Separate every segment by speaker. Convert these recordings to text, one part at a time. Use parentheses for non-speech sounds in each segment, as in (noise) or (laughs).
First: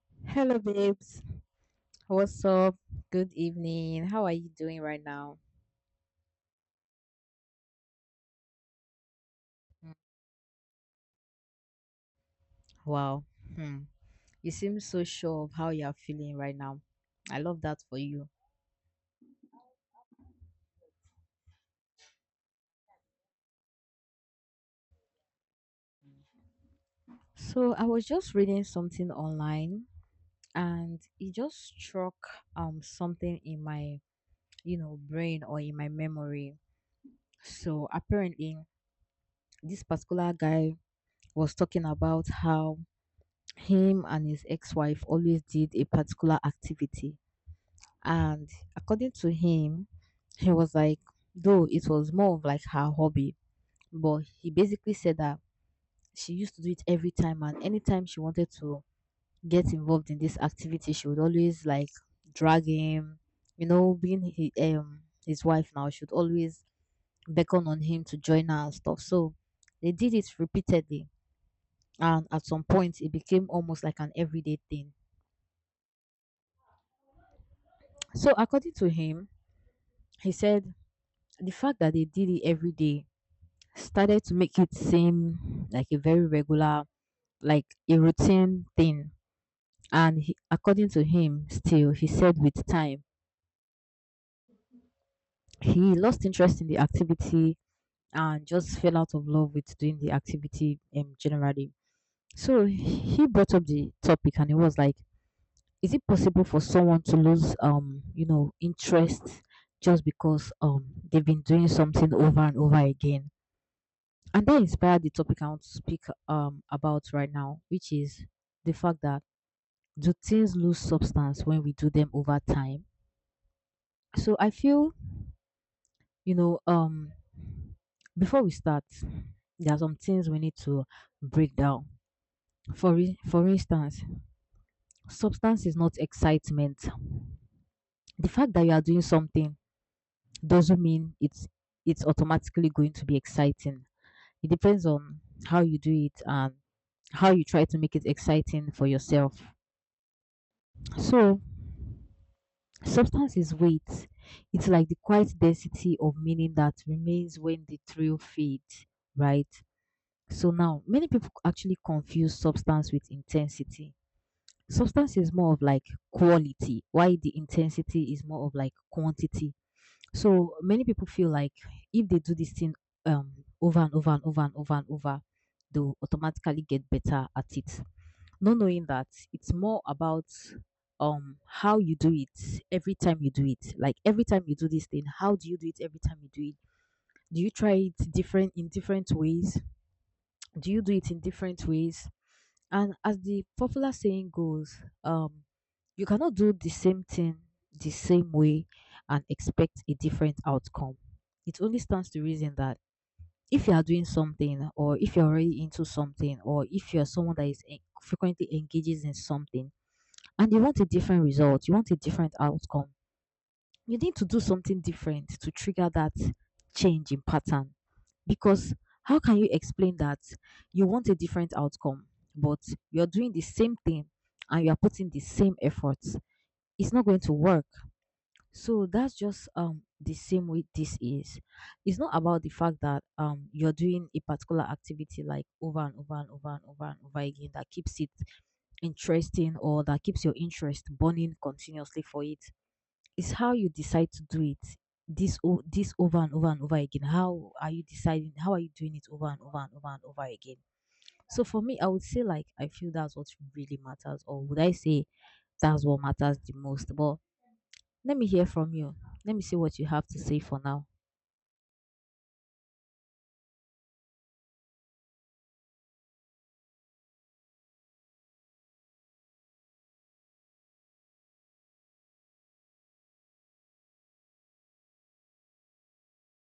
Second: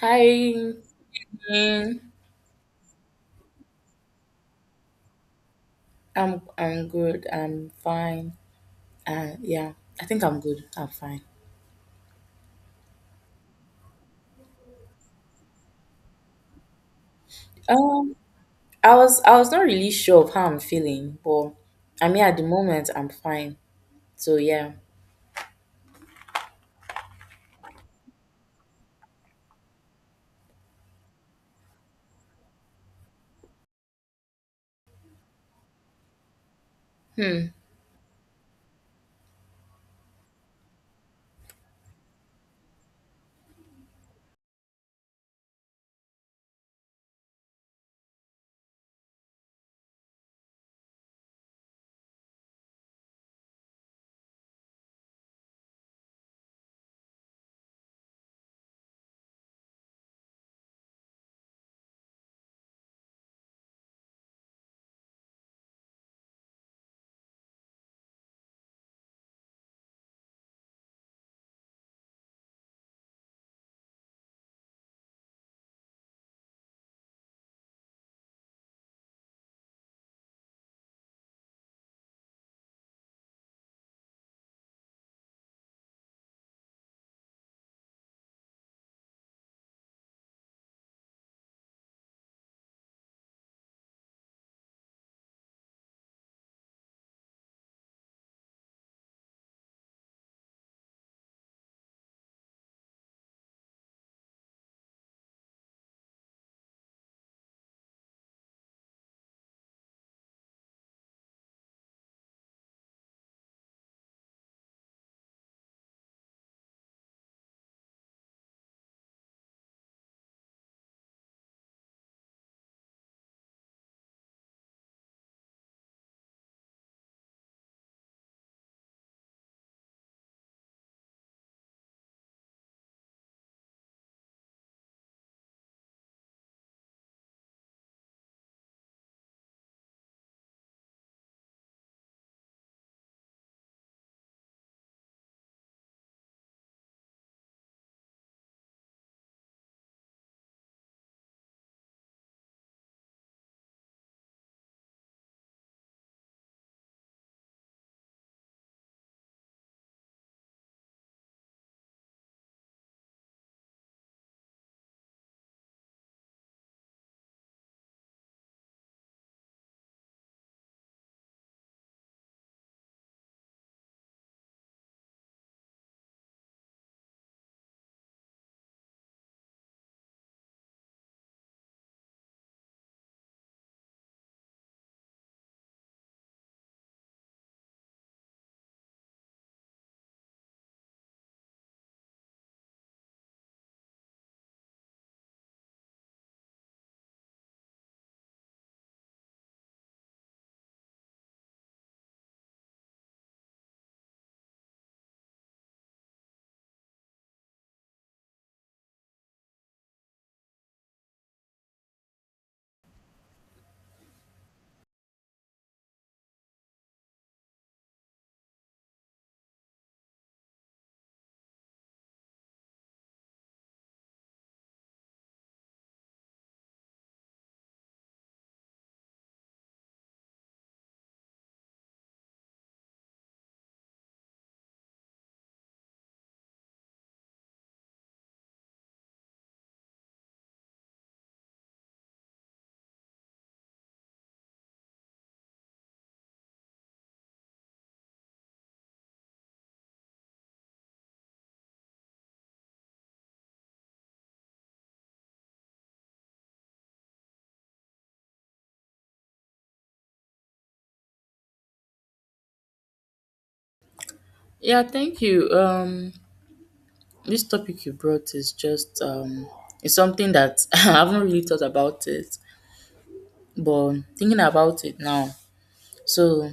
Speaker 1: Hi.
Speaker 2: Hello, babes.
Speaker 1: Mm,
Speaker 2: What's up? Good evening. How are you doing right now?
Speaker 1: I'm good. I'm fine. Yeah,
Speaker 2: Mm.
Speaker 1: I think I'm good. I'm fine.
Speaker 2: Wow. Hmm. You seem so sure of how you're feeling right now. I love that for
Speaker 1: Um,
Speaker 2: you.
Speaker 1: I was not really sure of how I'm feeling, but I mean at the moment I'm fine. So yeah.
Speaker 2: So, I was just reading something online and it just struck something in my brain or in my memory.
Speaker 1: Hmm.
Speaker 2: So, apparently, this particular guy was talking about how him and his ex-wife always did a particular activity, and according to him, he was like, though it was more of like her hobby, but he basically said that she used to do it every time, and anytime she wanted to get involved in this activity, she would always like drag him, you know, being he, um his wife now, she would always beckon on him to join her and stuff. So they did it repeatedly, and at some point, it became almost like an everyday thing. So according to him, he said the fact that they did it every day started to make it seem like a very regular, like a routine thing. And he, according to him, still, he said with time, he lost interest in the activity and just fell out of love with doing the activity, generally. So he brought up the topic and he was like, is it possible for someone to lose, interest, just because they've been doing something over and over again? And that inspired the topic I want to speak about right now, which is the fact that, do things lose substance when we do them over time? So I feel, you know, um before we start, there are some things we need to break down. For instance, substance is not excitement. The fact that you are doing something doesn't mean it's automatically going to be exciting. It depends on how you do it and how you try to make it exciting for yourself. So, substance is weight. It's like the quiet density of meaning that remains when the thrill fades, right? So, now many people actually confuse substance with intensity. Substance is more of like quality, while the intensity is more of like quantity. So, many people feel like if they do this thing um, over and over and over and over and over, they'll automatically get better at it, not knowing that it's more about how you do it every time you do it, like every time you do this thing, how do you do it every time you do it? Do you try it different in different ways? Do you do it in different ways? And as the popular saying goes um you cannot do the same thing the same way and expect a different outcome. It only stands to reason that if you are doing something, or if you're already into something, or if you're someone that frequently engages in something, and you want a different result, you want a different outcome, you need to do something different to trigger that change in pattern. Because how can you explain that you want a different outcome, but you're doing the same thing and you're putting the same efforts? It's not going to work. So that's just the same way this is. It's not about the fact that you're doing a particular activity, like over and over and over and over and over again, that keeps it interesting or that keeps your interest burning continuously for it. It's how you decide to do it. This over and over and over again. How are you deciding? How are you doing it over and over and over and over again? So for me, I would say, like, I feel that's what really matters, or would I say that's what matters the most? But let me hear from you. Let me see what you have to say for now.
Speaker 1: Yeah, thank you. This topic you brought is just it's something that (laughs) I haven't really thought about it, but thinking about it now. So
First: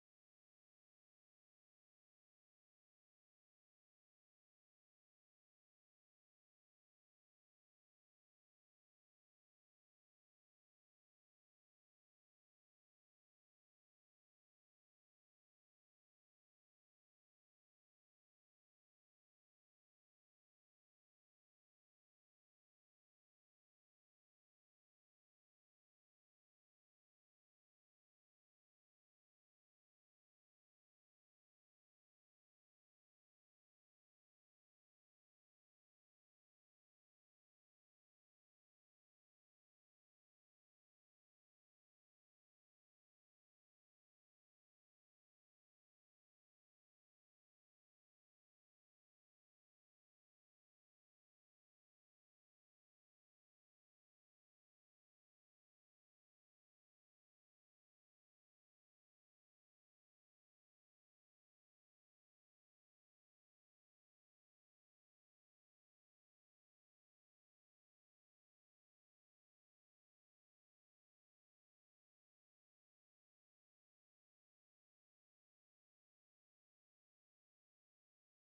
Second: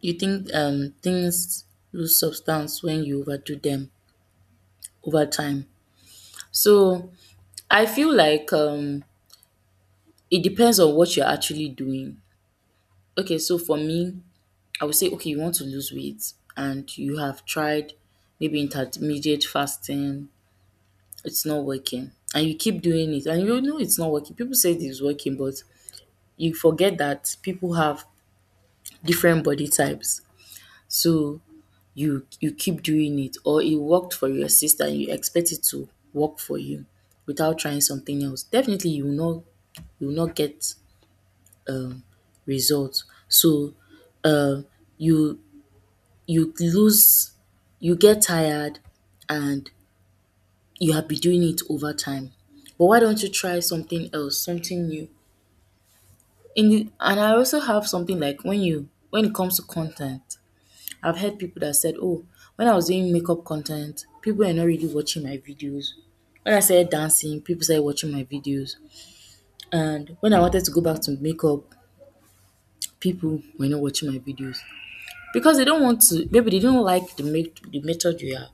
Speaker 1: you think things lose substance when you overdo them over time. So I feel like it depends on what you're actually doing. Okay, so for me, I would say okay, you want to lose weight and you have tried maybe intermediate fasting, it's not working. And you keep doing it and you know it's not working. People say it is working, but you forget that people have different body types. So you keep doing it or it worked for your sister and you expect it to work for you without trying something else. Definitely you will not, you will not get result. So um you, you lose, you get tired, and you have been doing it over time. But why don't you try something else, something new? In the, and I also have something like when you, when it comes to content, I've heard people that said, "Oh, when I was doing makeup content, people are not really watching my videos." When I started dancing, people started watching my videos. And when I wanted to go back to makeup, people were not watching my videos, because they don't want to, maybe they don't like the make, the method you are,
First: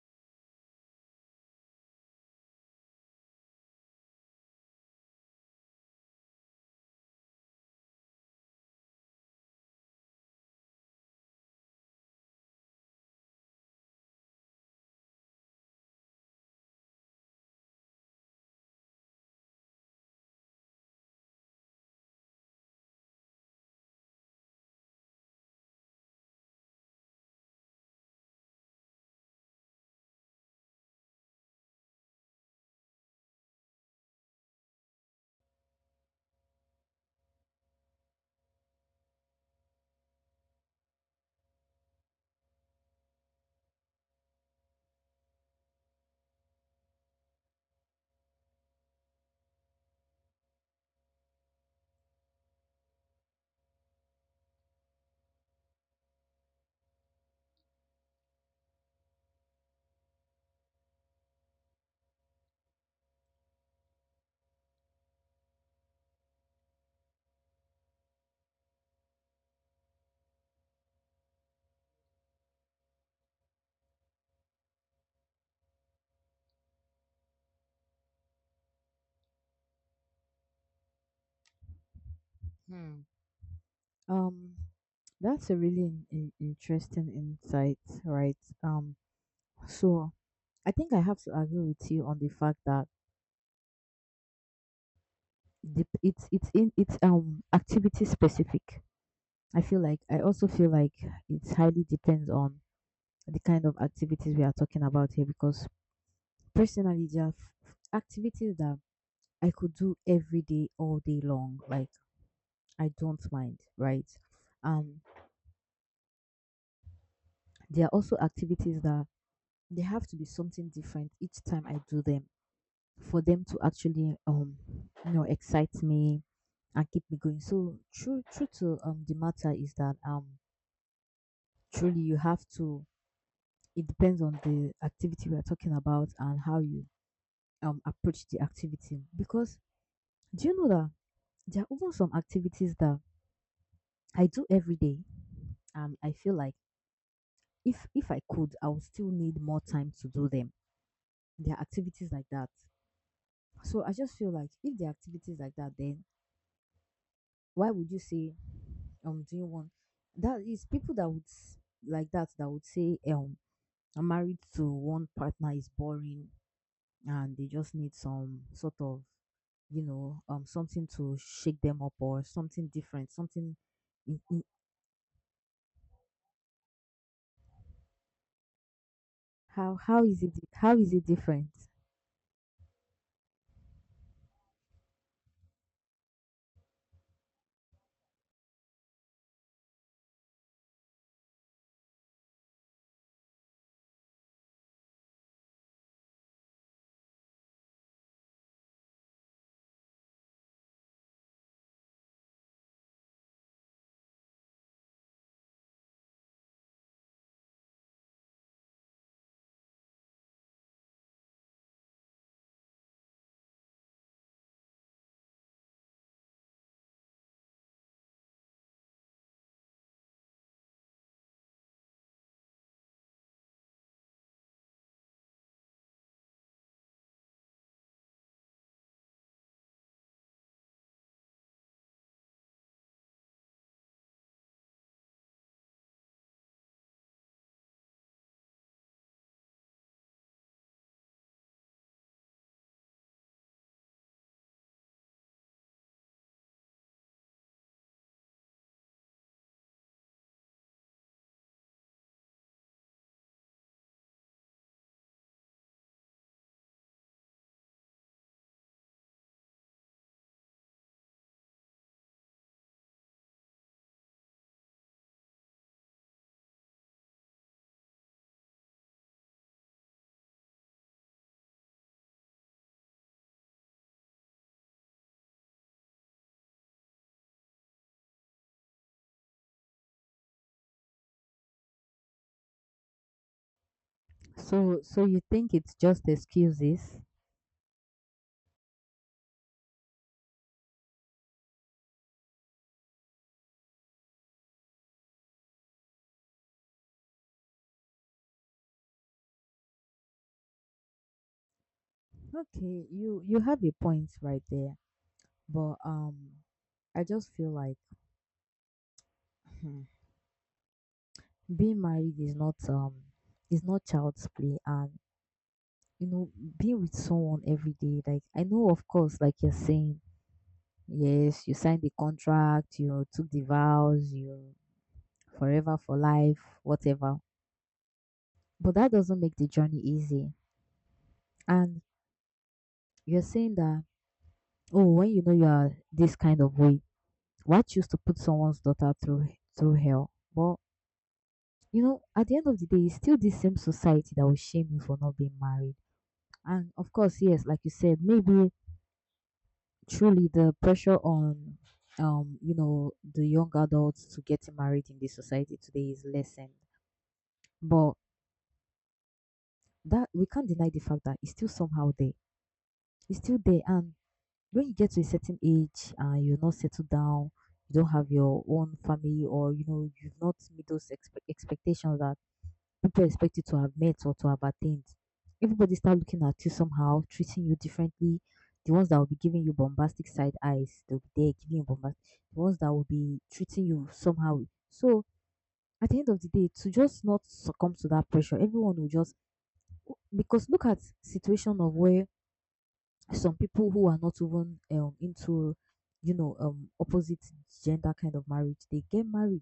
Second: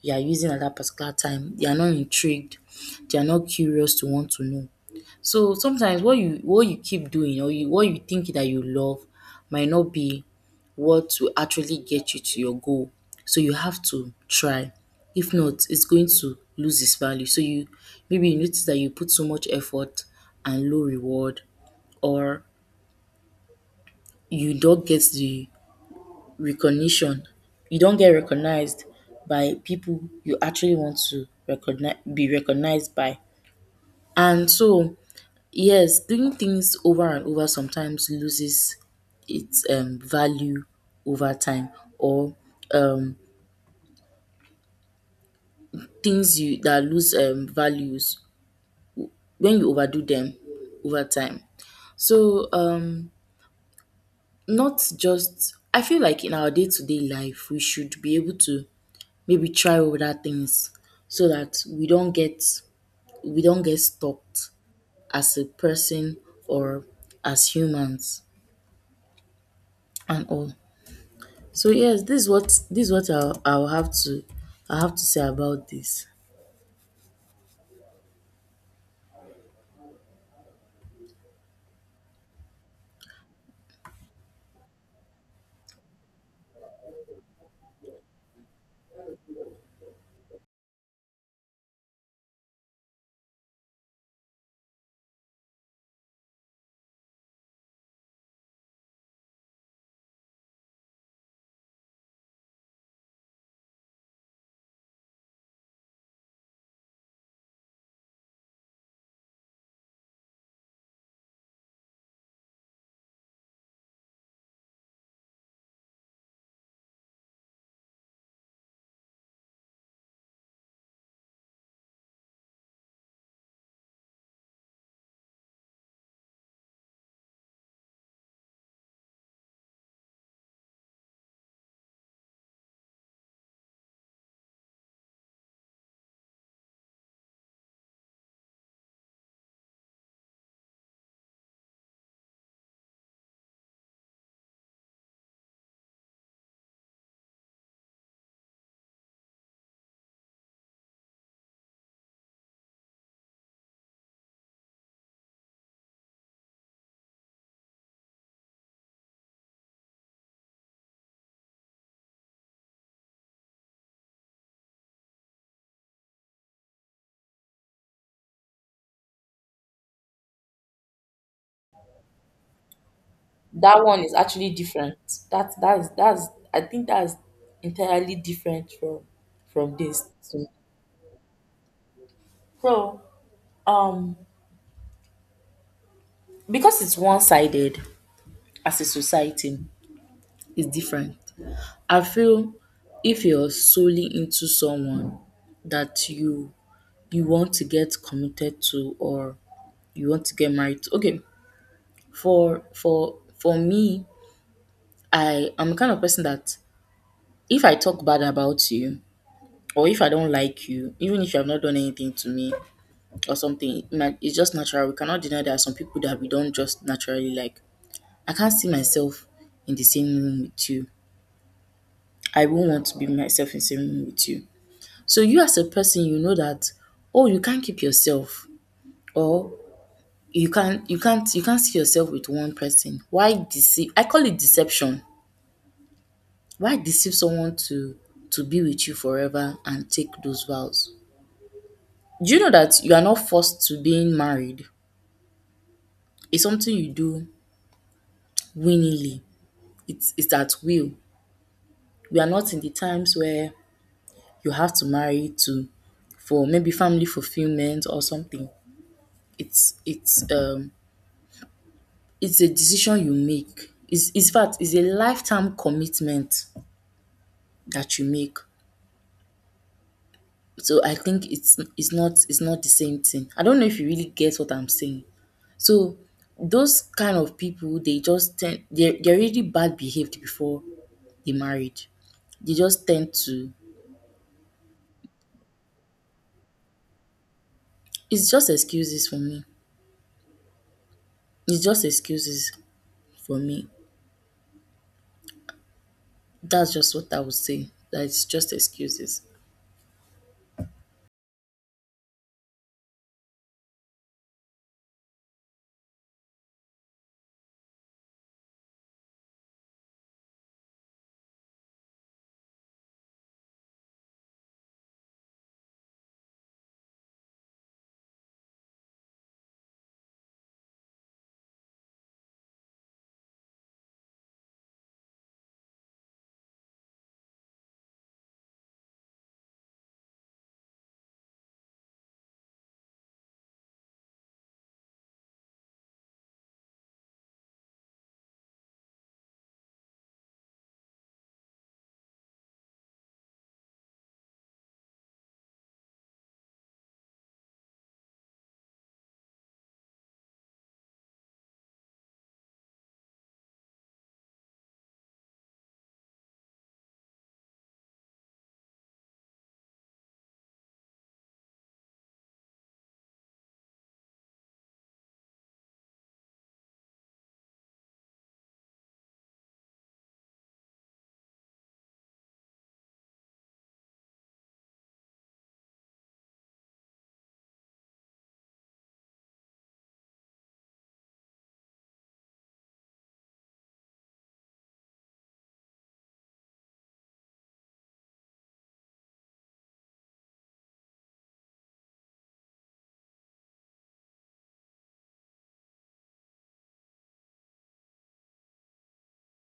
Speaker 1: you are using at that particular time. They are not intrigued, they are not curious to want to know. So sometimes what you, what you keep doing, or you, what you think that you love might not be what will actually get you to your goal. So you have to try, if not it's going to lose its value. So you, maybe you notice that you put so much effort and low reward, or you don't get the recognition. You don't get recognized by people you actually want to recognize, be recognized by. And so yes, doing things over and over sometimes loses its value over time, or um things you that lose values when you overdo them over time. So not just, I feel like in our day to day life we should be able to maybe try other things so that we don't get, we don't get stopped as a person or as humans and all. So yes, this is what, this is what I'll have to, I have to say about this.
Speaker 2: Hmm. Um, that's a really interesting insight, right? Um, so I think I have to agree with you on the fact that it's activity specific. I feel like, I also feel like it highly depends on the kind of activities we are talking about here, because personally there are f- activities that I could do every day all day long, like I don't mind, right? Um there are also activities that they have to be something different each time I do them for them to actually excite me and keep me going. So true, to the matter is that truly you have to, it depends on the activity we are talking about and how you approach the activity, because do you know that there are even some activities that I do every day, and I feel like, if I could, I would still need more time to do them. There are activities like that. So I just feel like, if there are activities like that, then why would you say doing one, that is, people that would like that would say I'm married to one partner is boring, and they just need some sort of, something to shake them up, or something different, something
Speaker 1: That one is
Speaker 2: in, in,
Speaker 1: actually different. That that is that's, I think that's entirely different
Speaker 2: how
Speaker 1: from
Speaker 2: how
Speaker 1: this.
Speaker 2: is it
Speaker 1: So,
Speaker 2: how is it different.
Speaker 1: so um because it's one sided as a society, it's different. I feel if you're solely into someone that you want to get committed to or you want to get married to. Okay, for me, I am the kind of person that if I talk bad about you or if I don't like you, even if you have not done anything to me or something, it might- it's just natural. We cannot deny there are some people that we don't just naturally like. I can't see myself in the same room with you. I won't want to be myself in the same room with you. So you as a person, you know that, oh, you can't keep yourself, or you can't, you can't see yourself with one person. Why deceive, I call it deception. Why deceive someone to be with you forever and take those vows? Do you know that you are not forced to being married? It's something you do willingly. It's at will. We are not in the times where you have to marry to, for maybe family fulfillment or something. It's, it's a decision you make. It's fact, it's a lifetime commitment that you make. So I think it's not, it's not the same thing. I don't know if you really get what I'm saying. So those kind of people, they just tend, they're really bad behaved before the marriage. They just tend to.
Speaker 2: So you think it's just excuses?
Speaker 1: It's just excuses for me. It's just excuses for me. That's just what I would say. That it's just excuses.
Speaker 2: Okay, you have a point right there, but I just feel like, hmm, being married is not child's play, and you know, being with someone every day, like I know, of course, like you're saying, yes, you signed the contract, you took the vows, you, forever for life, whatever. But that doesn't make the journey easy. And you're saying that, oh, when you know you are this kind of way, why choose to put someone's daughter through hell? But at the end of the day, it's still this same society that will shame you for not being married. And of course, yes, like you said, maybe truly the pressure on the young adults to getting married in this society today is lessened. But that, we can't deny the fact that it's still somehow there. It's still there. And when you get to a certain age and you're not settled down, you don't have your own family, or you've not met those expectations that people expect you to have met or to have attained. Everybody start looking at you somehow, treating you differently. The ones that will be giving you bombastic side eyes, they'll be there giving you bombastic. The ones that will be treating you somehow. So at the end of the day, to just not succumb to that pressure, everyone will just, because look at situation of where some people who are not even into opposite gender kind of marriage, they get married.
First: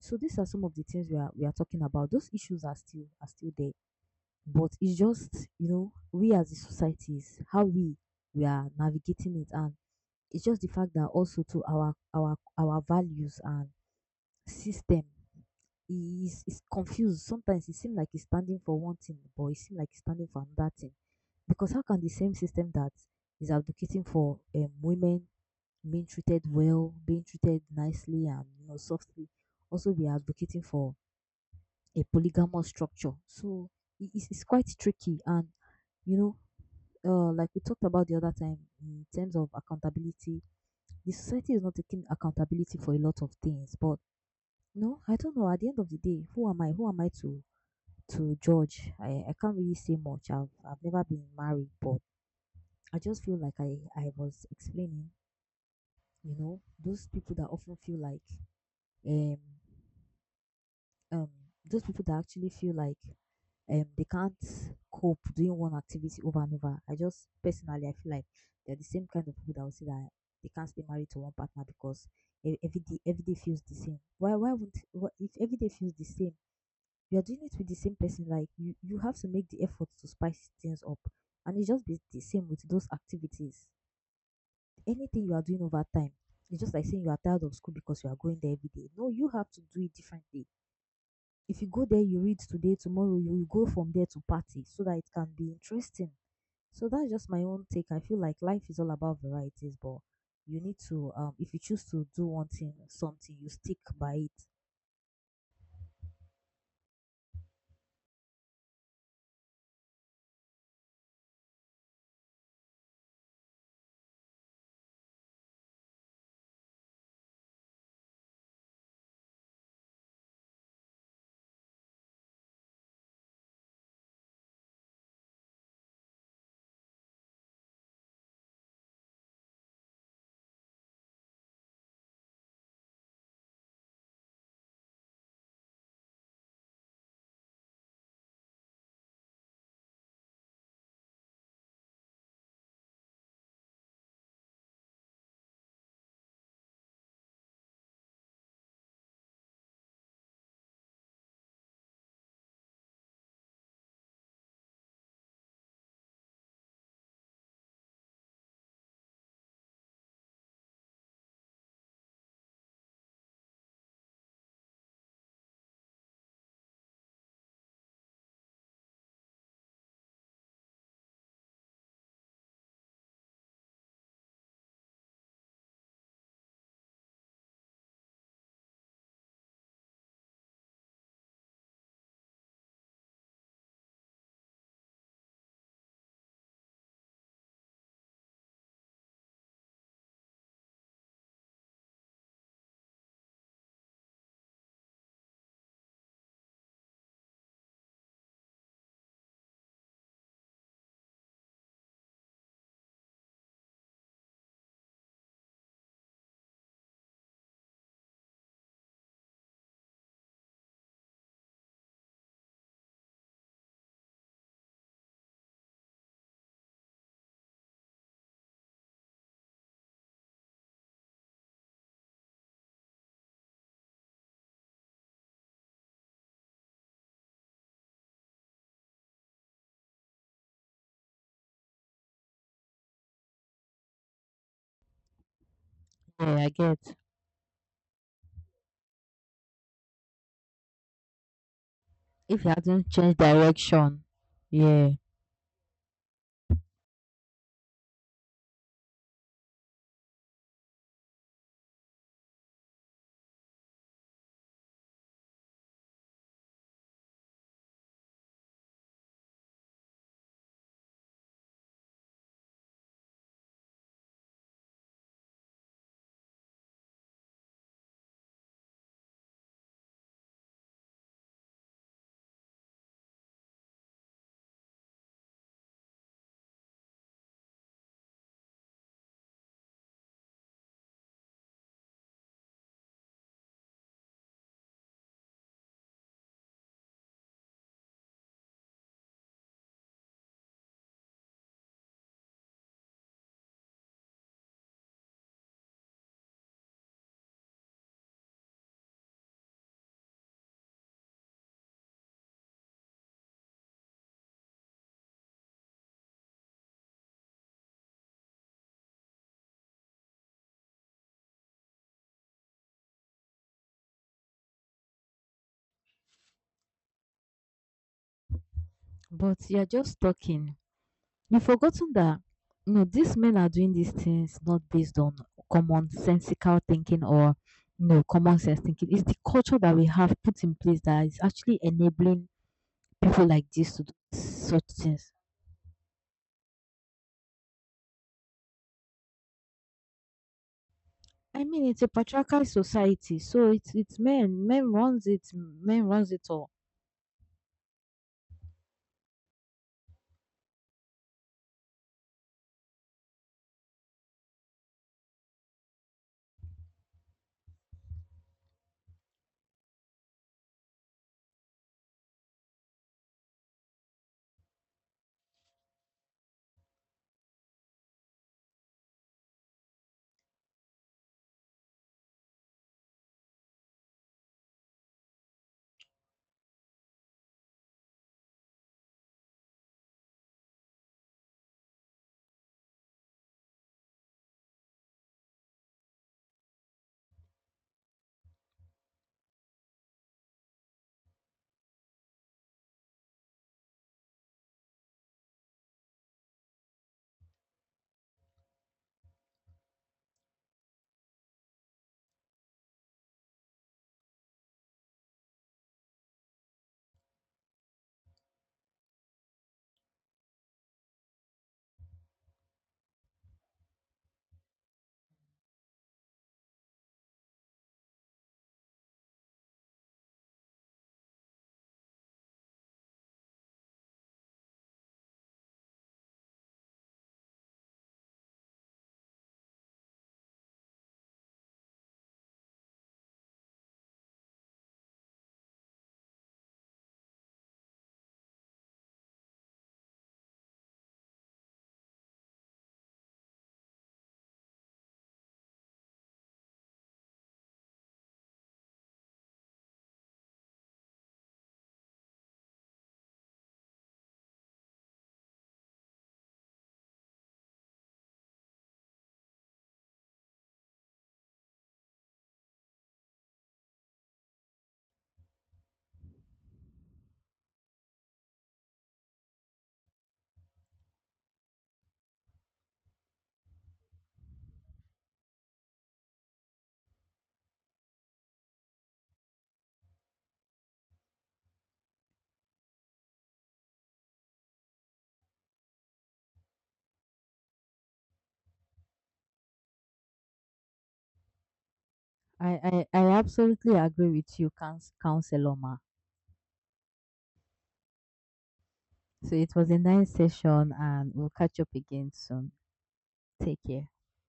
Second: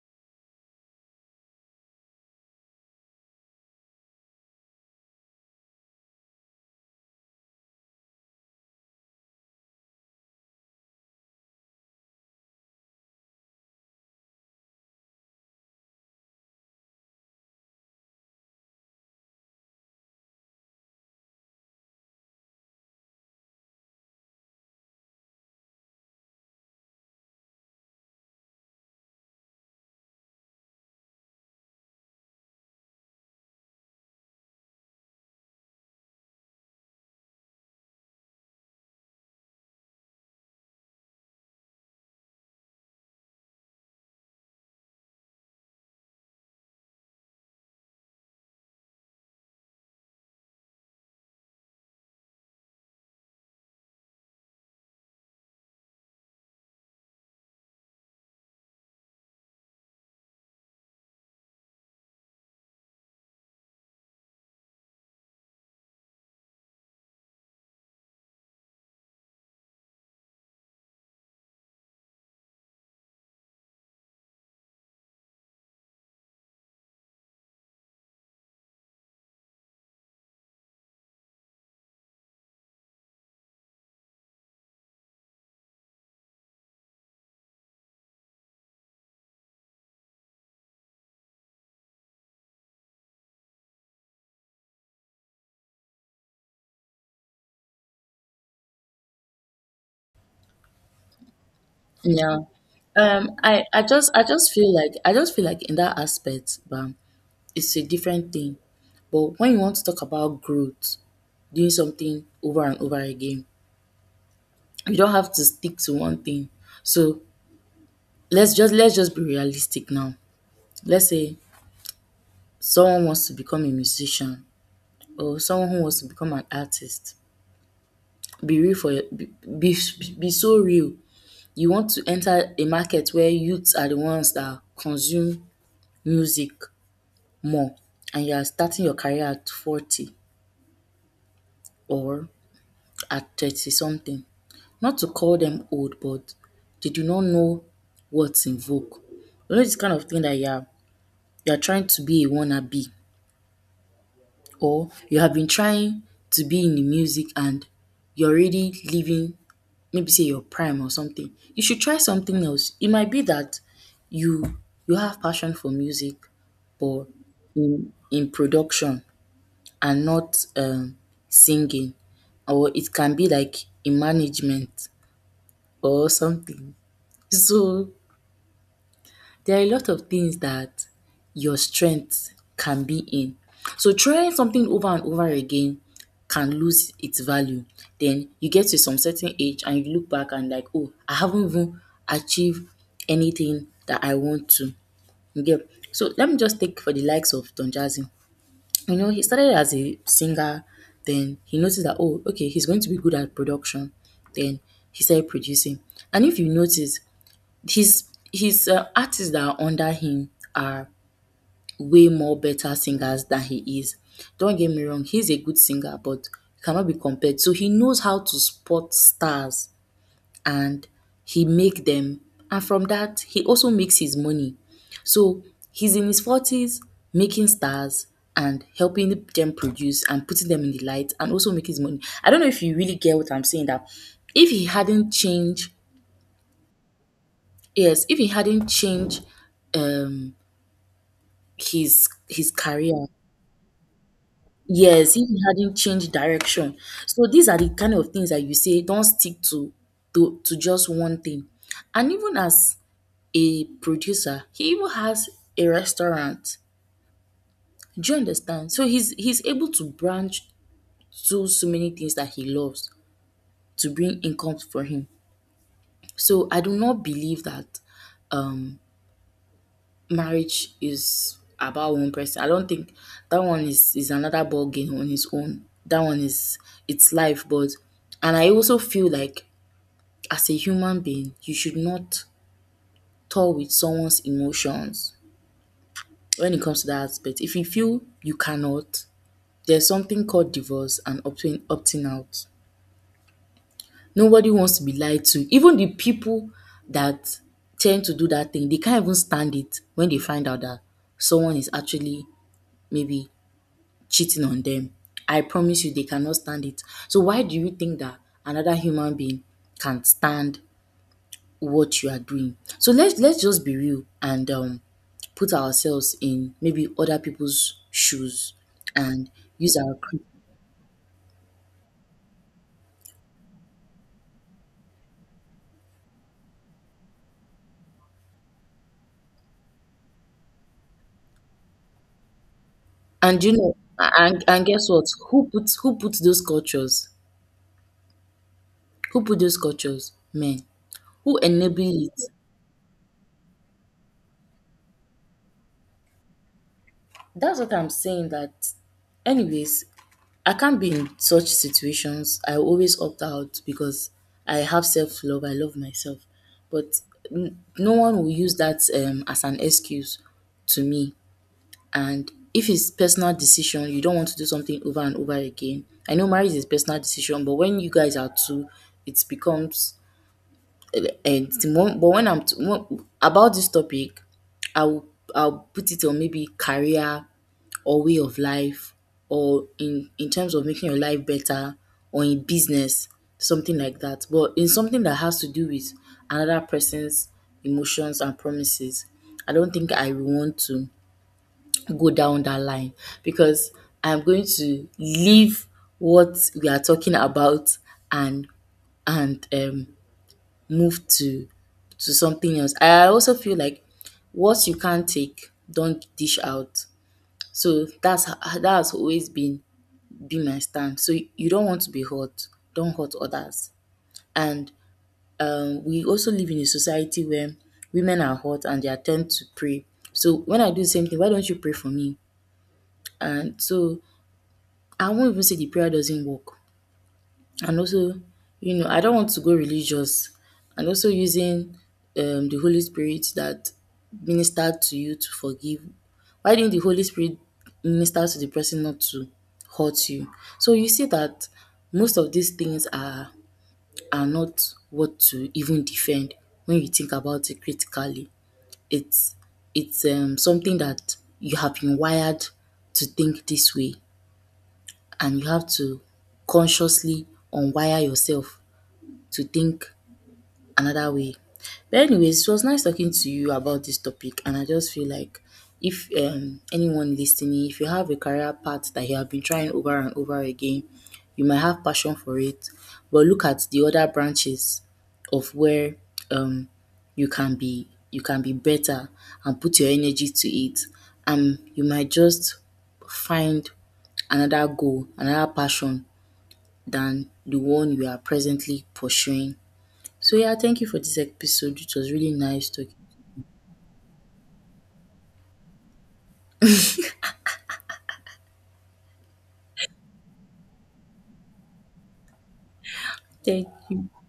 Speaker 2: So these are some of the things we are talking about. Those issues are still there, but it's just, we as a societies, how we are navigating it. And it's just the fact that, also, to our values and system, he is confused. Sometimes it seems like he's standing for one thing, but it seems like he's standing for another thing. Because how can the same system that is advocating for women being treated well, being treated nicely and softly, also be advocating for a polygamous structure? So it's quite tricky, and you know, like we talked about the other time in terms of accountability, the society is not taking accountability for a lot of things, but no, I don't know. At the end of the day, who am I? Who am I to judge? I can't really say much. I've never been married, but I just feel like I was explaining, those people that often feel like um um those people that actually feel like they can't cope doing one activity over and over. I just personally, I feel like they're the same kind of people that will say that they can't stay married to one partner because every day feels the same. If every day feels the same, you're doing it with the same person, like you have to make the effort to spice things up. And it's just be the same with those activities. Anything you are doing over time, it's just like saying you are tired of school because you are going there every day. No, you have to do it differently. If you go there, you read today, tomorrow you will go from there to party so that it can be interesting. So that's just my own take. I feel like life is all about varieties, but you need to, if you choose to do
Speaker 1: Yeah.
Speaker 2: one thing, something, you stick by
Speaker 1: I
Speaker 2: it.
Speaker 1: just feel like, I just feel like in that aspect, it's a different thing. But when you want to talk about growth, doing something over and over again, you don't have to stick to one thing. So let's just be realistic now. Let's say someone wants to become a musician or someone who wants to become an artist. Be real for your, be be so real. You want to enter a market where youths are the ones that consume music more, and you are starting your career at 40 or at 30 something. Not to call them old, but they do not know what's in vogue. You know this kind of thing that you are trying to be a wannabe, or you have been trying to be in the music and you're already living maybe say your prime or something. You should try something else. It might be that you you have passion for music but in production and not singing, or it can be like in management or something. So there are a lot of things that your strength can be in. So trying something over and over again can lose its value. Then you get to some certain age and you look back and like, oh, I haven't even achieved anything that I want to. You get? So let me just take for the likes of Don Jazzy. You know, he started as a singer, then he noticed that, oh, okay, he's going to be good at production. Then he started producing. And if you notice, his his artists that are under him are way more better singers than he is. Don't get me wrong, he's a good singer, but cannot be compared. So he knows how to spot stars, and he make them, and from that he also makes his money. So he's in his 40s making stars and helping them produce and putting them in the light and also make his money. I don't know if you really get what I'm saying. That if he hadn't changed,
Speaker 2: Yeah, I get.
Speaker 1: yes, if he hadn't changed um
Speaker 2: If you
Speaker 1: his
Speaker 2: hadn't
Speaker 1: career,
Speaker 2: changed direction, yeah.
Speaker 1: yes if he hadn't changed direction. So these are the kind of things that you say don't stick to just one thing. And even as a producer, he even has a restaurant. Do you understand? So he's able to branch to so many things that he loves to bring income for him. So I do not believe that um marriage is about one person. I don't think that one is another ball game on his own. That one is, it's life, but, and I also feel like as a human being, you should not toy with someone's emotions when it comes to that aspect. If you feel you cannot, there's something called divorce and opting out. Nobody wants to be lied to. Even the people that tend to do that thing, they can't even stand it when they find out that someone is actually maybe cheating on them. I promise you, they cannot stand it. So why do you think that another human being can stand what you are doing? So let's just be real and put ourselves in maybe other people's shoes and
Speaker 2: But you're
Speaker 1: use our.
Speaker 2: just talking. You've forgotten that these men are doing these things not based on common sensical thinking, or common sense thinking. It's the culture that we have put in place that is actually enabling people
Speaker 1: And
Speaker 2: like
Speaker 1: you
Speaker 2: this
Speaker 1: know,
Speaker 2: to do
Speaker 1: and
Speaker 2: such
Speaker 1: and guess what?
Speaker 2: things.
Speaker 1: Who puts those cultures? Who put those cultures? Men. Who
Speaker 2: I mean, it's a
Speaker 1: enable it?
Speaker 2: patriarchal society, so it's men. Men runs it. Men runs it all.
Speaker 1: That's what I'm saying. That, anyways, I can't be in such situations. I always opt out because I have self love. I love myself, but n- no one will use that as an excuse to me. And if it's personal decision, you don't want to do something over and over again. I know marriage is personal decision, but when you guys are two, it becomes. And the mo, but when I'm t, when about this topic, I will, I'll put it on maybe career or way of life or in terms of making your life better or in business, something like that. But in something that has to do with another person's emotions and promises, I don't think I will want to go down that line because I'm going to leave what we are talking about and and move to something else. I also feel like what you can't take, don't dish out. So that's ho-, that has always been my stand. So you don't want to be hurt, don't hurt others. And we also live in a society where women are hurt and they attempt to pray. So when I do the same thing, why don't you pray for me? And so I won't even say the prayer doesn't work. And also, you know, I don't want to go religious and also using the holy spirit that ministered to you to forgive, why didn't the holy spirit minister to the person not to hurt you? So you see that most of these things are not what to even defend. When you think about it critically, it's it's something that you have been wired to think this way, and you have to consciously unwire yourself to think another way. But anyways, it was nice talking to you about this topic, and I just feel like if anyone listening, if you have a career path that you have been trying over and over again, you might have passion for it, but look at the other branches of where um, you can be, you can be better, and put your energy to it, and you might just find another goal, another passion than the one you are presently pursuing. So yeah, thank you for this episode. It was really
Speaker 2: I
Speaker 1: nice
Speaker 2: I,
Speaker 1: talking.
Speaker 2: I absolutely agree with you, Councilor Ma. So it was a nice session, and we'll catch up again soon. Take
Speaker 1: Thank
Speaker 2: care.
Speaker 1: you.